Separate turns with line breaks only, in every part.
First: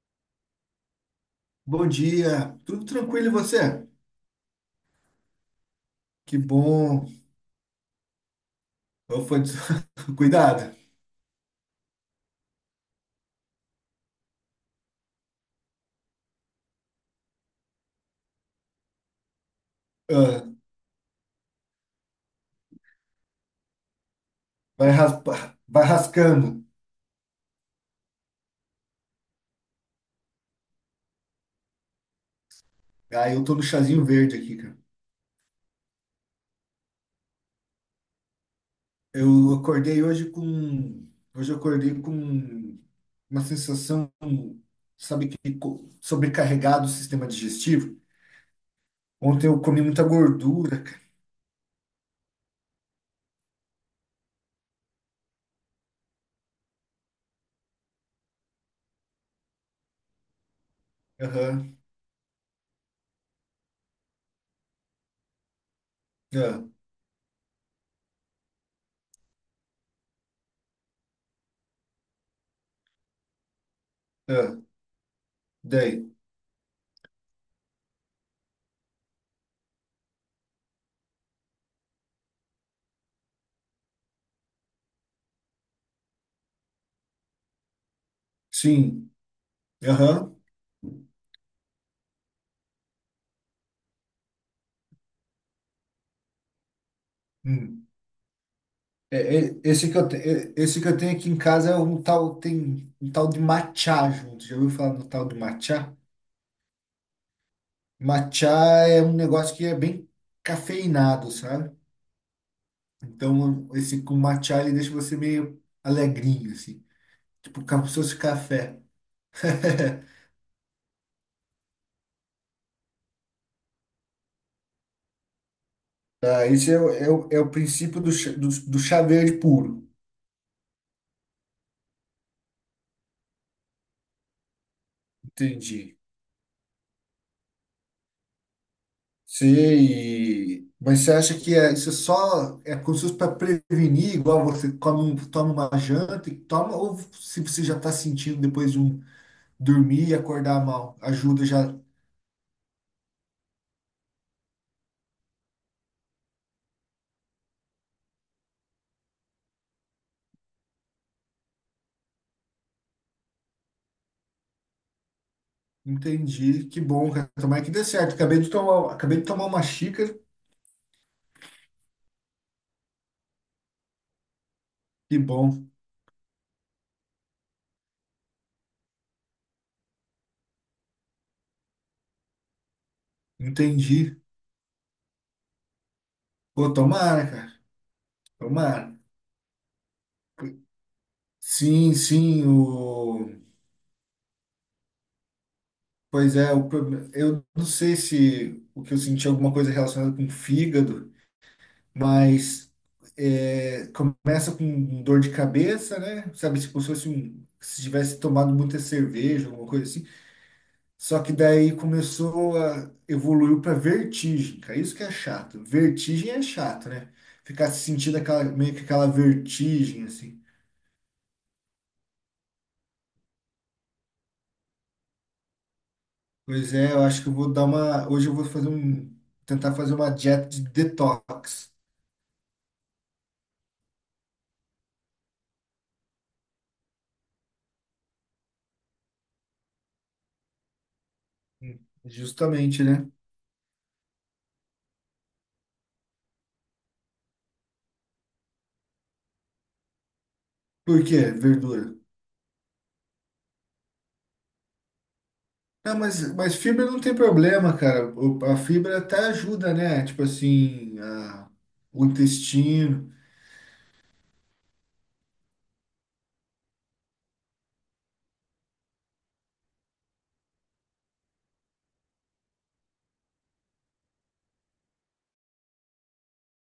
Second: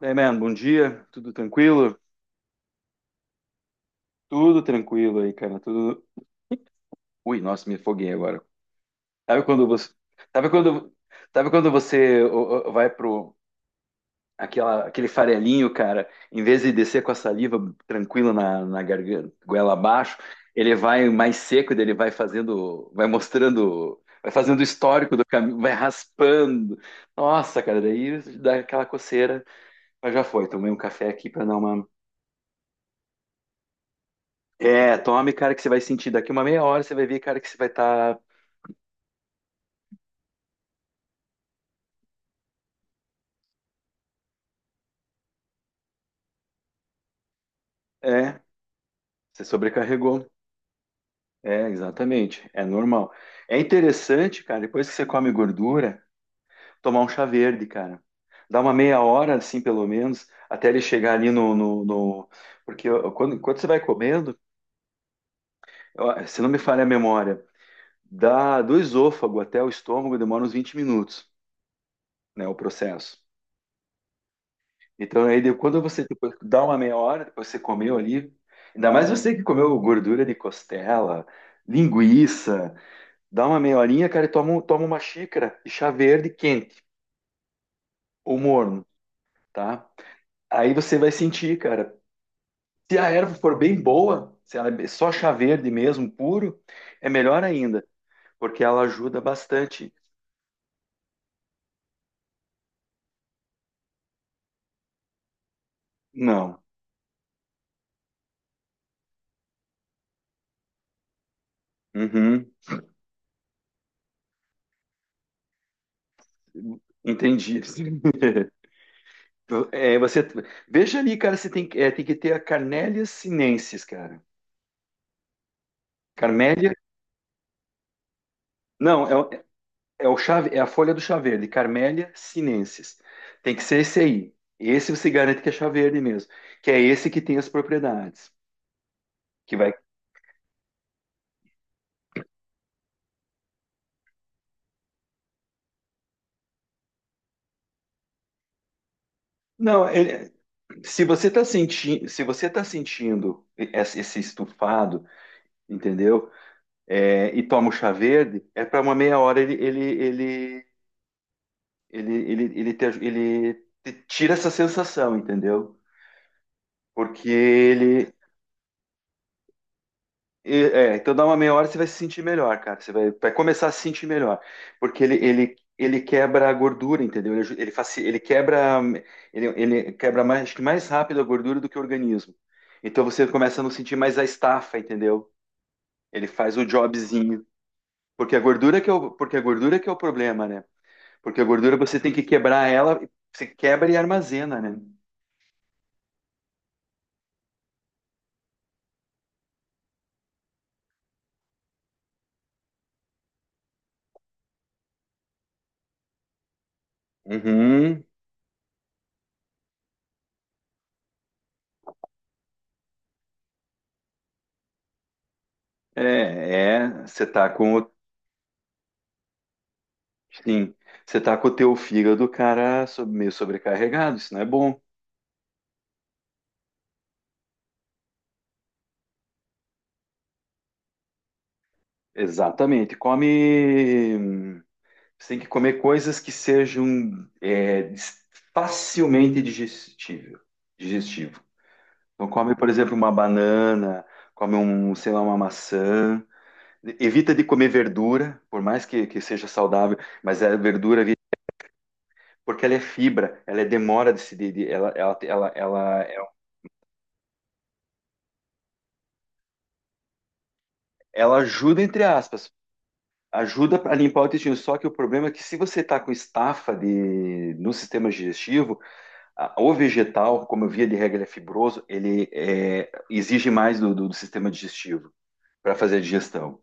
Daí, man, bom dia, tudo
Bom
tranquilo?
dia, tudo tranquilo e você?
Tudo tranquilo aí, cara, tudo...
Que bom.
Ui, nossa, me afoguei agora.
Eu fui...
Sabe
des-
quando você... Sabe
Cuidado.
quando, sabe quando você vai pro... aquele farelinho, cara, em vez de descer com a saliva tranquila na garganta, goela abaixo,
Ah,
ele vai mais seco, daí ele vai fazendo, vai mostrando, vai fazendo o
vai
histórico do
raspar,
caminho, vai
vai rascando.
raspando. Nossa, cara, daí dá aquela coceira, mas já foi. Tomei um café aqui pra dar uma.
Ah, eu tô no chazinho verde aqui, cara.
É, tome, cara, que você vai sentir daqui uma meia hora, você vai ver, cara, que você vai estar.
Eu acordei hoje com, hoje eu acordei com uma sensação, sabe sobrecarregado o sistema digestivo.
É, você
Ontem eu comi muita
sobrecarregou.
gordura, cara.
É, exatamente. É normal. É interessante, cara, depois que você come gordura, tomar um chá verde, cara. Dá uma meia hora, assim, pelo menos, até ele chegar ali no.
Aham,
no, no- Porque quando, quando você vai comendo, se não me
ah,
falha a memória, dá do esôfago até o estômago demora uns 20 minutos, né, o processo.
ah.
Então, aí, quando você
Daí,
depois dá uma meia hora, depois você comeu ali, ainda mais você que comeu gordura de costela, linguiça, dá uma meia horinha, cara, e toma uma xícara de chá verde quente ou morno,
sim,
tá?
aham.
Aí você vai sentir, cara. Se a erva for bem boa, se só chá verde mesmo, puro, é melhor ainda,
Hum.
porque ela ajuda bastante.
Esse que eu tenho aqui em casa é um tal, tem um tal de matcha junto. Já ouviu falar no tal do matcha?
Não.
Matcha é um negócio que é bem cafeinado, sabe?
Uhum.
Então, esse com matcha, ele deixa você meio alegrinho, assim.
Entendi.
Tipo, como se fosse café.
É, você veja ali, cara, você é, tem que ter a Carnélia sinensis, cara.
Ah, esse
Carmélia,
é, o- é, o- é o princípio do, do chá
não, é,
verde puro.
é o chave, é a folha do chá verde, Carmélia sinensis. Tem que ser esse aí. Esse você garante que é chá
Entendi.
verde mesmo, que é esse que tem as propriedades,
Sim,
que vai.
mas você acha que é, isso só é como se fosse para prevenir, igual você come, toma uma janta e toma, ou se você já está sentindo depois de um
Não,
dormir e
ele-
acordar mal,
Se você está
ajuda já.
sentindo, se você tá sentindo esse estufado, entendeu? É, e toma o chá verde, é para uma meia hora ele te tira essa sensação, entendeu?
Entendi, que bom,
Porque
cara. Tomara que dê
ele.
certo. Acabei de tomar uma xícara,
É, então dá uma meia hora você vai se sentir melhor, cara. Você vai, vai começar a se sentir melhor. Porque
que bom.
ele quebra a gordura, entendeu? Ele quebra, ele quebra mais, acho que mais rápido a gordura do que o organismo. Então você começa a não sentir
Entendi.
mais a estafa, entendeu? Ele faz o
Pô, tomara,
jobzinho.
cara. Tomara.
Porque a gordura que é o problema, né? Porque a gordura
Sim,
você tem que
sim,
quebrar ela,
o...
você quebra e armazena, né?
pois é, eu não sei se o que eu senti é alguma coisa relacionada com o fígado, mas é, começa com dor de cabeça, né? Sabe, tipo, se fosse um, se
Uhum.
tivesse tomado muita cerveja, alguma coisa assim. Só que daí começou a evoluiu para vertigem, cara. Isso que é chato. Vertigem é
É,
chato,
é,
né?
você tá
Ficar
com.
sentindo aquela meio que aquela vertigem assim.
Sim, você tá com o teu fígado, cara, meio sobrecarregado, isso não é bom.
Pois é, eu acho que eu vou dar uma, hoje eu vou fazer um tentar fazer uma dieta de detox.
Exatamente. Come. Você tem que comer coisas que sejam é, dis- facilmente digestível, digestivo. Então come, por
Justamente,
exemplo,
né?
uma banana, come um, sei lá, uma maçã. Evita de comer verdura, por mais que seja saudável, mas a
Por
verdura,
quê? Verdura.
porque ela é fibra, ela é demora de se,
Não,
ela, é um,
mas fibra não tem problema, cara. A fibra até ajuda, né? Tipo assim,
ela ajuda, entre
o
aspas.
intestino.
Ajuda a limpar o intestino, só que o problema é que se você está com estafa no sistema digestivo, o vegetal, como eu via de regra, ele é fibroso, ele é, exige mais do sistema digestivo para fazer a digestão,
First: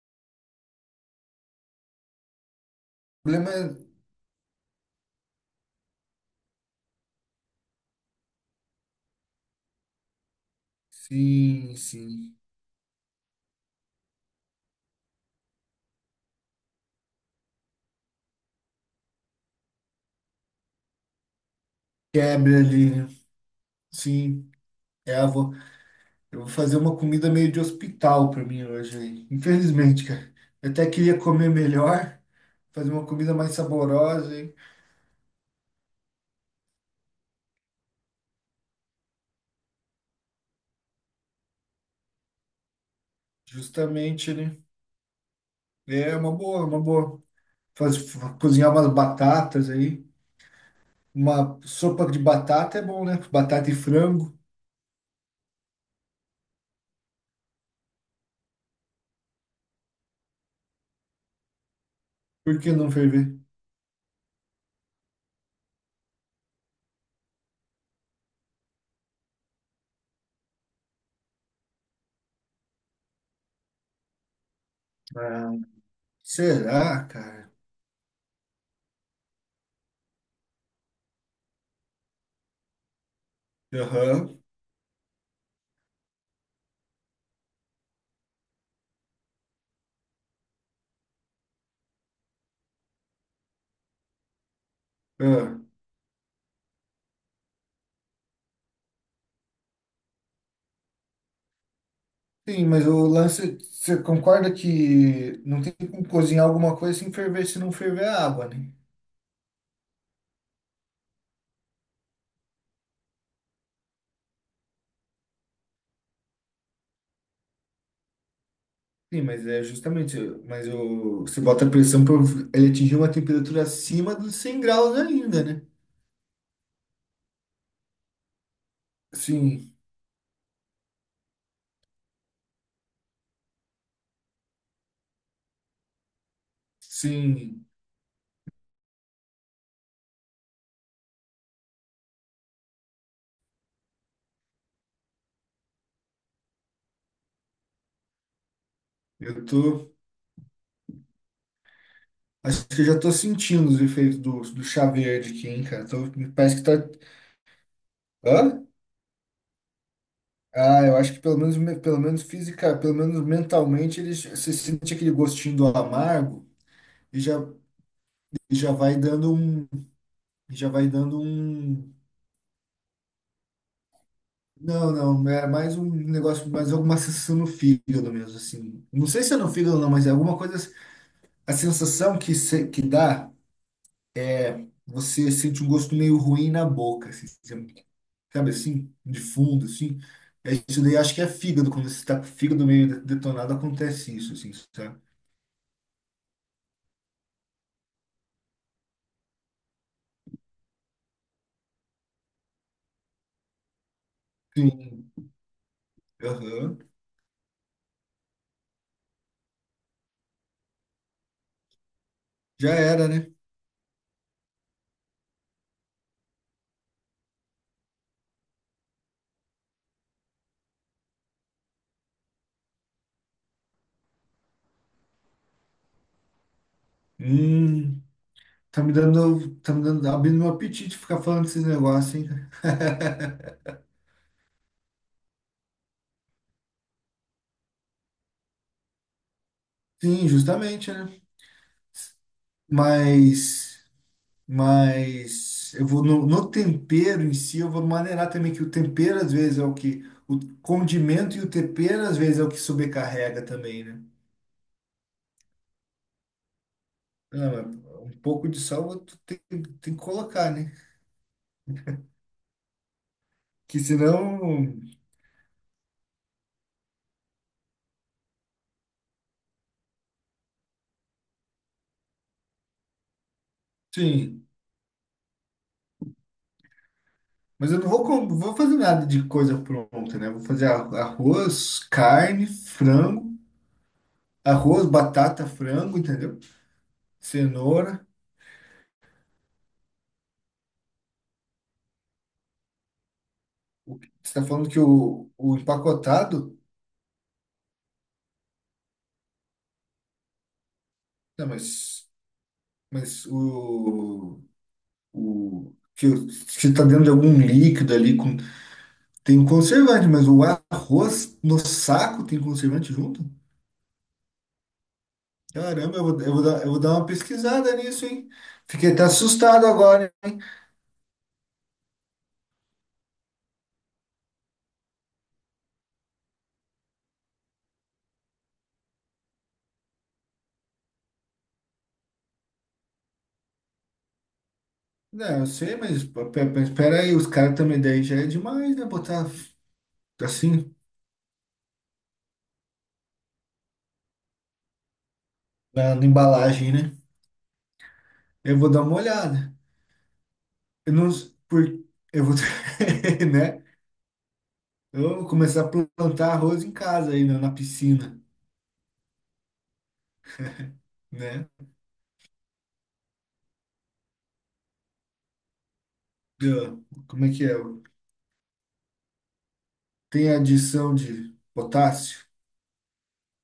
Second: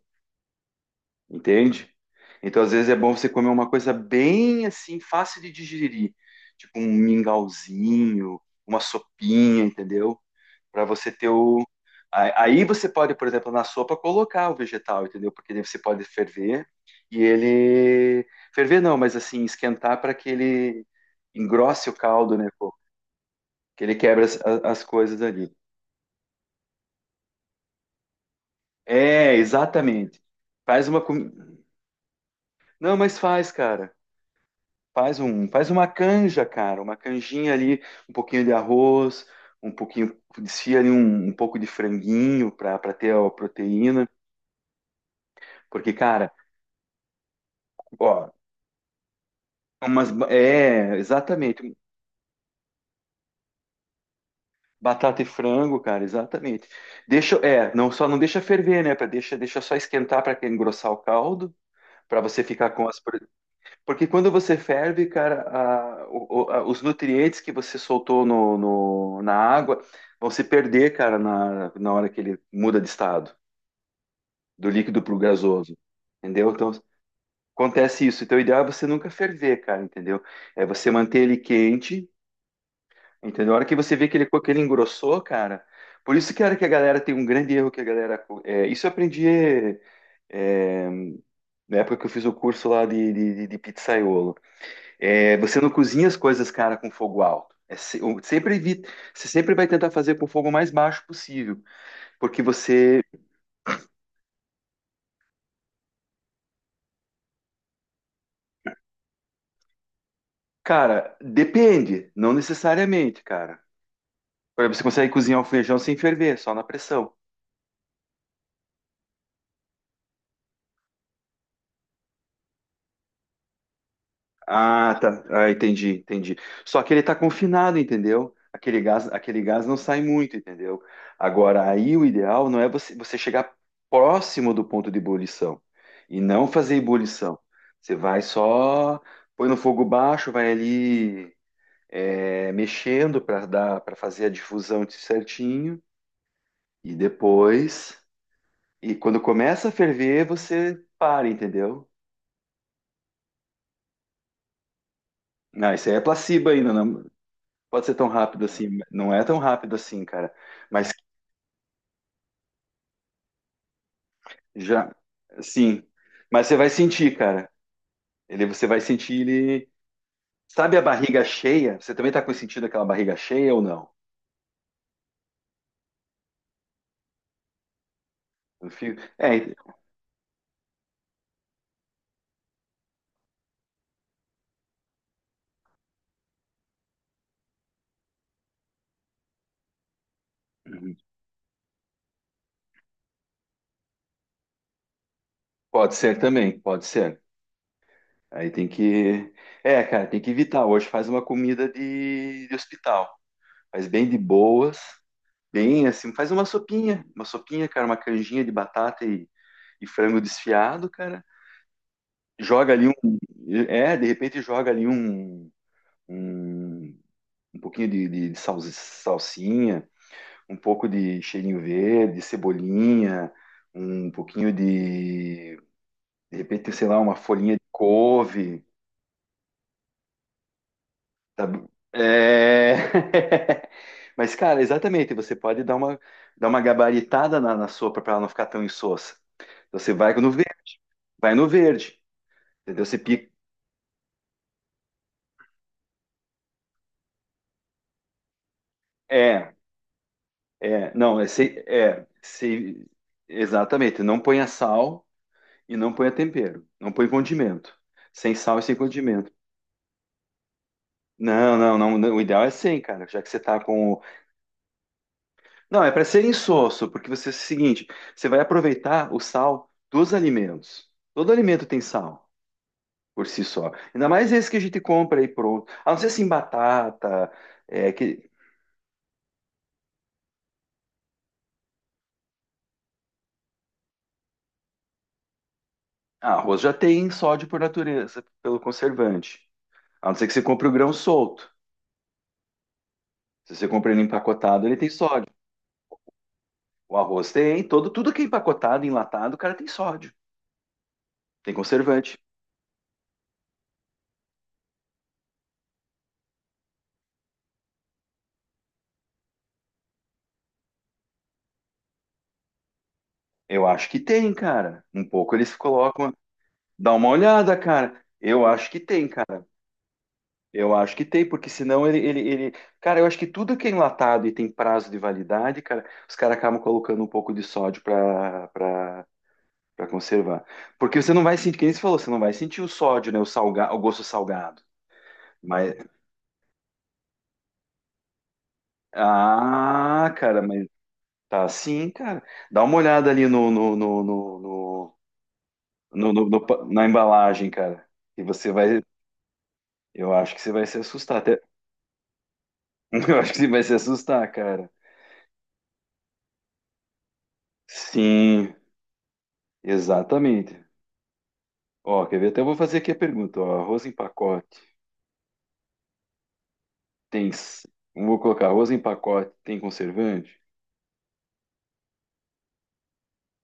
entende? Então, às vezes é bom
O
você comer
problema é.
uma coisa bem assim, fácil de digerir, tipo um mingauzinho, uma sopinha, entendeu? Para você ter o.
Sim, sim.
Aí você pode, por exemplo, na sopa colocar o vegetal, entendeu? Porque daí você pode ferver e ele. Ferver não, mas assim, esquentar para que ele engrosse o caldo, né?
Quebra
Pô?
ali, né?
Que ele quebra
Sim.
as
É,
coisas ali.
eu vou fazer uma comida meio de hospital pra mim hoje aí.
É,
Infelizmente,
exatamente.
cara. Eu
Faz
até
uma
queria comer
comida.
melhor, fazer
Não,
uma
mas
comida
faz,
mais
cara.
saborosa, hein?
Faz uma canja, cara, uma canjinha ali, um pouquinho de arroz, um pouquinho, desfia ali um pouco de franguinho para ter a proteína,
Justamente, né?
porque,
É uma
cara,
boa, uma boa. Faz,
ó,
cozinhar umas batatas aí.
é,
Uma
exatamente,
sopa de batata é bom, né? Batata e frango.
batata e frango, cara, exatamente. Deixa, é, não deixa ferver, né, para deixa, deixa só esquentar para engrossar o caldo, para você
Por
ficar
que
com
não
as.
ferver?
Porque quando você ferve, cara, os nutrientes que você soltou na água vão se perder, cara, na hora que ele muda de estado, do líquido para o
Ah,
gasoso. Entendeu? Então,
será, cara?
acontece isso. Então, o ideal é você nunca ferver, cara, entendeu? É você manter ele quente, entendeu? A hora que você vê que
Aham.
que ele engrossou, cara. Por isso, cara, que a galera tem um grande erro que a galera. É, isso eu aprendi é, na época que eu fiz o curso lá de pizzaiolo. É, você
Ah.
não cozinha as coisas, cara, com fogo alto. É sempre evita, você sempre vai tentar fazer com o fogo mais baixo possível, porque
Sim, mas
você,
o lance, você concorda que não tem como cozinhar alguma coisa sem ferver, se não ferver a água, né?
cara, depende, não necessariamente, cara. Por exemplo, você consegue cozinhar o feijão sem ferver, só na pressão.
Sim, mas é justamente, mas o, você bota a pressão para ele atingir uma temperatura acima dos 100
Ah,
graus
tá.
ainda,
Ah,
né?
entendi, entendi. Só que ele tá confinado, entendeu? Aquele gás
Sim,
não sai muito, entendeu? Agora, aí o ideal não é você, você chegar próximo do ponto de ebulição e não fazer ebulição.
sim,
Você vai só, põe no fogo baixo, vai ali é, mexendo para dar, para fazer a difusão certinho e depois, e quando
eu
começa a
tô,
ferver, você para, entendeu?
acho que eu já tô sentindo os efeitos do, do chá verde aqui, hein,
Não,
cara?
isso aí é
Tô-
placebo
parece que
ainda,
tá,
não, pode ser tão rápido
hã?
assim, não é tão rápido assim, cara.
Ah,
Mas
eu acho que pelo menos física, pelo menos mentalmente, você
já,
sente aquele gostinho do
sim.
amargo
Mas você vai sentir,
e já,
cara. Ele,
e
você
já
vai
vai
sentir
dando um,
ele.
já
Sabe a
vai dando
barriga cheia?
um,
Você também tá com sentido aquela barriga cheia ou não?
não, não, é mais um negócio, mais alguma sensação no fígado mesmo, assim. Não sei
É,
se é no fígado ou não, mas é alguma coisa, a sensação que se- que dá, você sente um gosto meio ruim na boca, assim, sabe assim, de fundo, assim. É isso
uhum.
daí, acho que é fígado, quando você está com o fígado meio detonado, acontece isso, assim, sabe?
Pode ser também, pode ser. Aí tem que, é, cara, tem que evitar. Hoje faz uma comida de hospital, faz bem de boas,
Sim.
bem assim, faz
Aham.
uma sopinha, cara, uma canjinha de batata e frango desfiado, cara. Joga
Já
ali um.
era, né?
É, de repente joga ali um, um pouquinho de salsinha, um pouco de cheirinho verde, cebolinha, um pouquinho de. De repente, sei lá, uma folhinha de
Hum,
couve.
tá me dando, abrindo meu apetite ficar falando desses
Sabe?
negócios, hein?
É.
Cara?
Mas, cara, exatamente, você pode dar uma gabaritada na sopa para ela não ficar tão insossa. Você
Sim, justamente, né?
vai no verde, entendeu? Você pica.
Mas, mas eu vou no, no tempero em si, eu vou maneirar também que o tempero às
É,
vezes é o que, o
é, não,
condimento e o tempero
é,
às vezes é o que
sei,
sobrecarrega também, né?
exatamente. Não ponha sal e não ponha tempero. Não põe
Ah, mas
condimento.
um
Sem
pouco
sal
de
e sem
sal tu
condimento.
tem, tem que colocar, né?
Não, o ideal é sem, cara, já que você tá
Que
com.
senão,
Não, é para ser insosso, porque você é o seguinte: você vai aproveitar o sal dos alimentos. Todo alimento tem sal por si só. Ainda mais
sim.
esse que a gente compra aí pronto. A não ser assim, batata,
Mas eu não
é,
vou,
que...
vou fazer nada de coisa pronta, né? Vou fazer arroz, carne, frango, arroz, batata, frango,
Ah,
entendeu?
arroz já tem sódio por
Cenoura.
natureza, pelo conservante. A não ser que você compre o grão solto. Se você compra ele
Você está
empacotado,
falando
ele
que
tem sódio.
o empacotado.
O arroz tem, todo, tudo que é empacotado, enlatado, o cara tem sódio.
Não,
Tem conservante.
mas o que que está dentro de algum líquido ali com, tem um conservante, mas o arroz no saco tem conservante junto?
Eu acho que tem, cara. Um pouco eles
Caramba,
colocam.
eu vou dar
Dá
uma
uma olhada,
pesquisada
cara.
nisso, hein?
Eu acho que
Fiquei até
tem, cara.
assustado agora.
Eu acho que tem, porque senão ele... Cara, eu acho que tudo que é enlatado e tem prazo de validade, cara, os caras acabam colocando um pouco de sódio pra conservar. Porque você não vai sentir, quem você falou, você não vai sentir o sódio, né? O, salga... o gosto salgado.
Não, eu
Mas.
sei, mas espera aí, os caras também daí já é demais, né? Botar
Ah, cara, mas
assim
tá sim, cara. Dá uma olhada ali no, no, no, no, no-
na, na
no- no- no pa-
embalagem,
na
né?
embalagem, cara. E você
Eu vou dar
vai.
uma olhada.
Eu acho que você vai se
Eu não,
assustar.
s-
Até...
por, eu vou,
Eu acho que você vai
né?
se assustar, cara.
Eu vou começar a plantar arroz em casa aí na, na piscina,
Sim, exatamente.
né?
Ó, quer ver? Até eu vou fazer aqui a pergunta. Ó, arroz em pacote.
Eu- como
Tem.
é que é?
Vou colocar arroz em pacote. Tem
Tem
conservante?
adição de potássio,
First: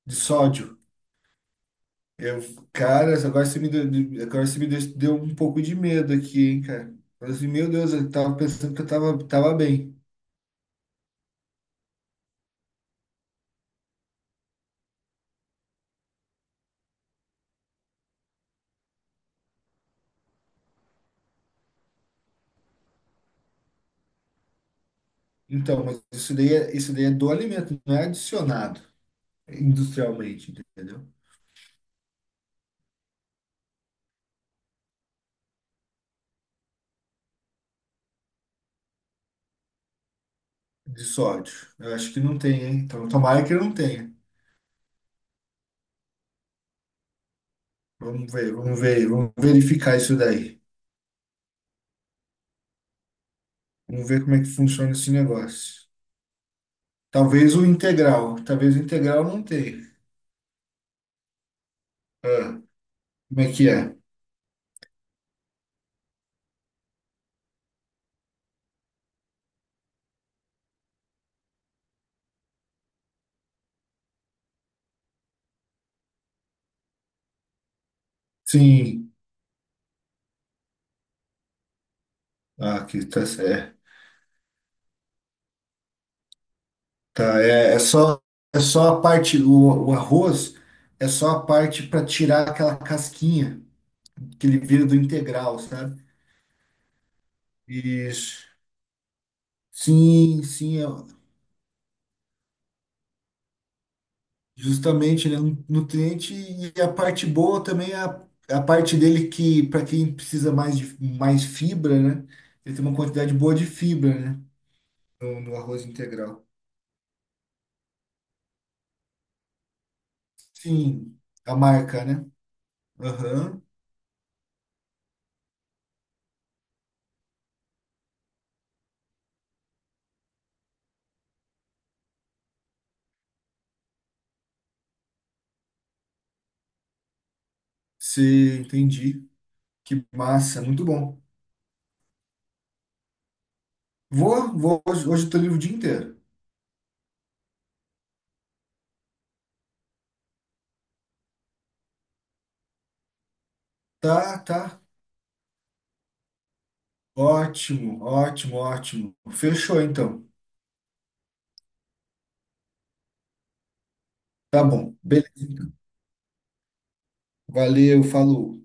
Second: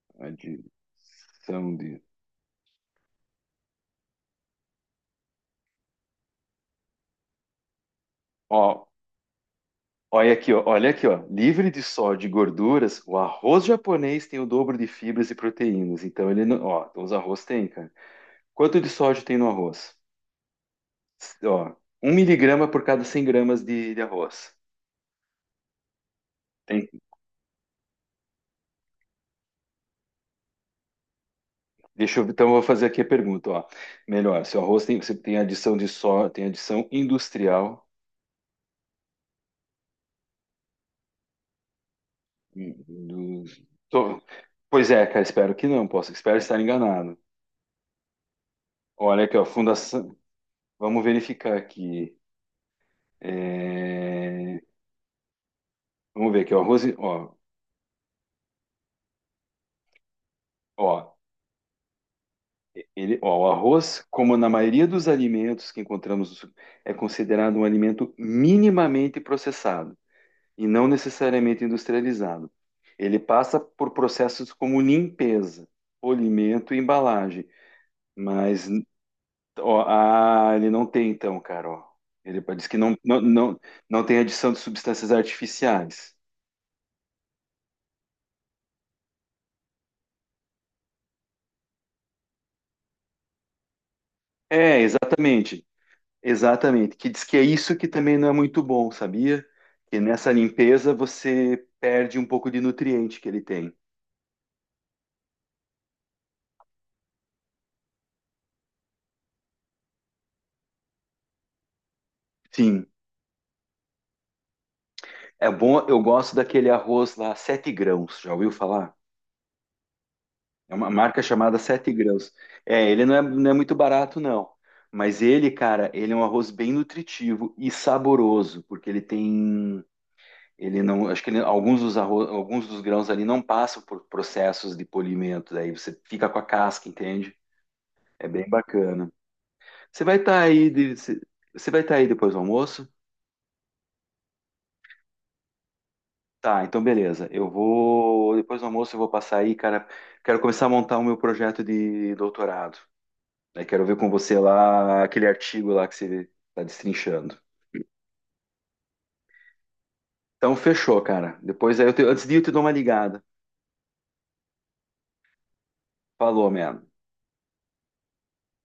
de sódio.
Adição de.
Eu, cara, agora você me deu, deu um pouco de medo aqui, hein, cara? Eu falei assim, meu Deus, eu tava pensando que eu
Ó,
tava, tava bem.
olha aqui, ó, olha aqui, ó. Livre de sódio e gorduras, o arroz japonês tem o dobro de fibras e proteínas. Então ele não, ó, então os arroz tem, cara. Quanto de sódio tem no arroz? Ó, um miligrama por cada 100 gramas de arroz.
Então, mas
Tem,
isso daí é do alimento, não é adicionado industrialmente, entendeu?
deixa eu, então eu vou fazer aqui a pergunta, ó. Melhor, se o arroz tem, você tem adição de sódio, tem adição industrial.
De sódio. Eu acho que não tem,
hum,
hein? Então,
do-
tomara que não tenha.
tô- Pois é, cara, espero que não, posso, espero estar enganado.
Vamos ver, vamos ver,
Olha
vamos
aqui, ó,
verificar
fundação,
isso daí.
vamos verificar aqui.
Vamos ver como é que
É,
funciona esse negócio.
vamos ver aqui, o arroz, ó,
Talvez o integral não tenha.
ó,
Ah,
ele, ó,
como
o
é que é?
arroz, como na maioria dos alimentos que encontramos, no su- é considerado um alimento minimamente processado e não necessariamente industrializado. Ele passa por processos como limpeza, polimento e embalagem, mas
Sim.
ó, ah, ele não tem então, cara, ó. Ele diz que
Ah, aqui tá certo. É,
não tem adição de substâncias artificiais.
tá, é só a parte, o arroz é só a parte para tirar aquela casquinha que ele
É,
vira do integral,
exatamente.
sabe?
Exatamente, que diz que é isso que também não é
Isso.
muito bom, sabia? Que nessa
Sim, sim, é-
limpeza você perde um pouco de nutriente que ele tem.
justamente, né? Nutriente e a parte boa também é a, é a parte dele que, para quem precisa mais de mais fibra, né? Ele tem
Sim,
uma quantidade boa de fibra, né? No,
é
no
bom,
arroz
eu gosto
integral.
daquele arroz lá, sete grãos, já ouviu falar? É uma
Sim,
marca
a
chamada Sete
marca, né?
Grãos. É, ele não é, não é
Aham,
muito barato, não. Mas ele, cara, ele é um arroz bem nutritivo e saboroso, porque ele tem, ele não, acho que alguns dos arroz, alguns dos grãos ali não passam por processos de polimento, daí você fica com a casca, entende? É bem
você
bacana.
entendi. Que massa, muito
Você
bom.
você vai estar aí depois do almoço?
Vou, vou, hoje, hoje eu tô livre o dia inteiro.
Tá, então beleza. Eu vou depois do almoço eu vou passar aí, cara. Quero começar a montar o meu projeto de doutorado. Né? Quero ver com você
Tá, tá.
lá aquele artigo lá que você está destrinchando.
Ótimo, ótimo, ótimo. Fechou então.
Então fechou, cara. Depois aí antes de ir, eu te dou uma ligada.
Tá bom. Beleza. Então.
Falou, man.
Valeu, falou.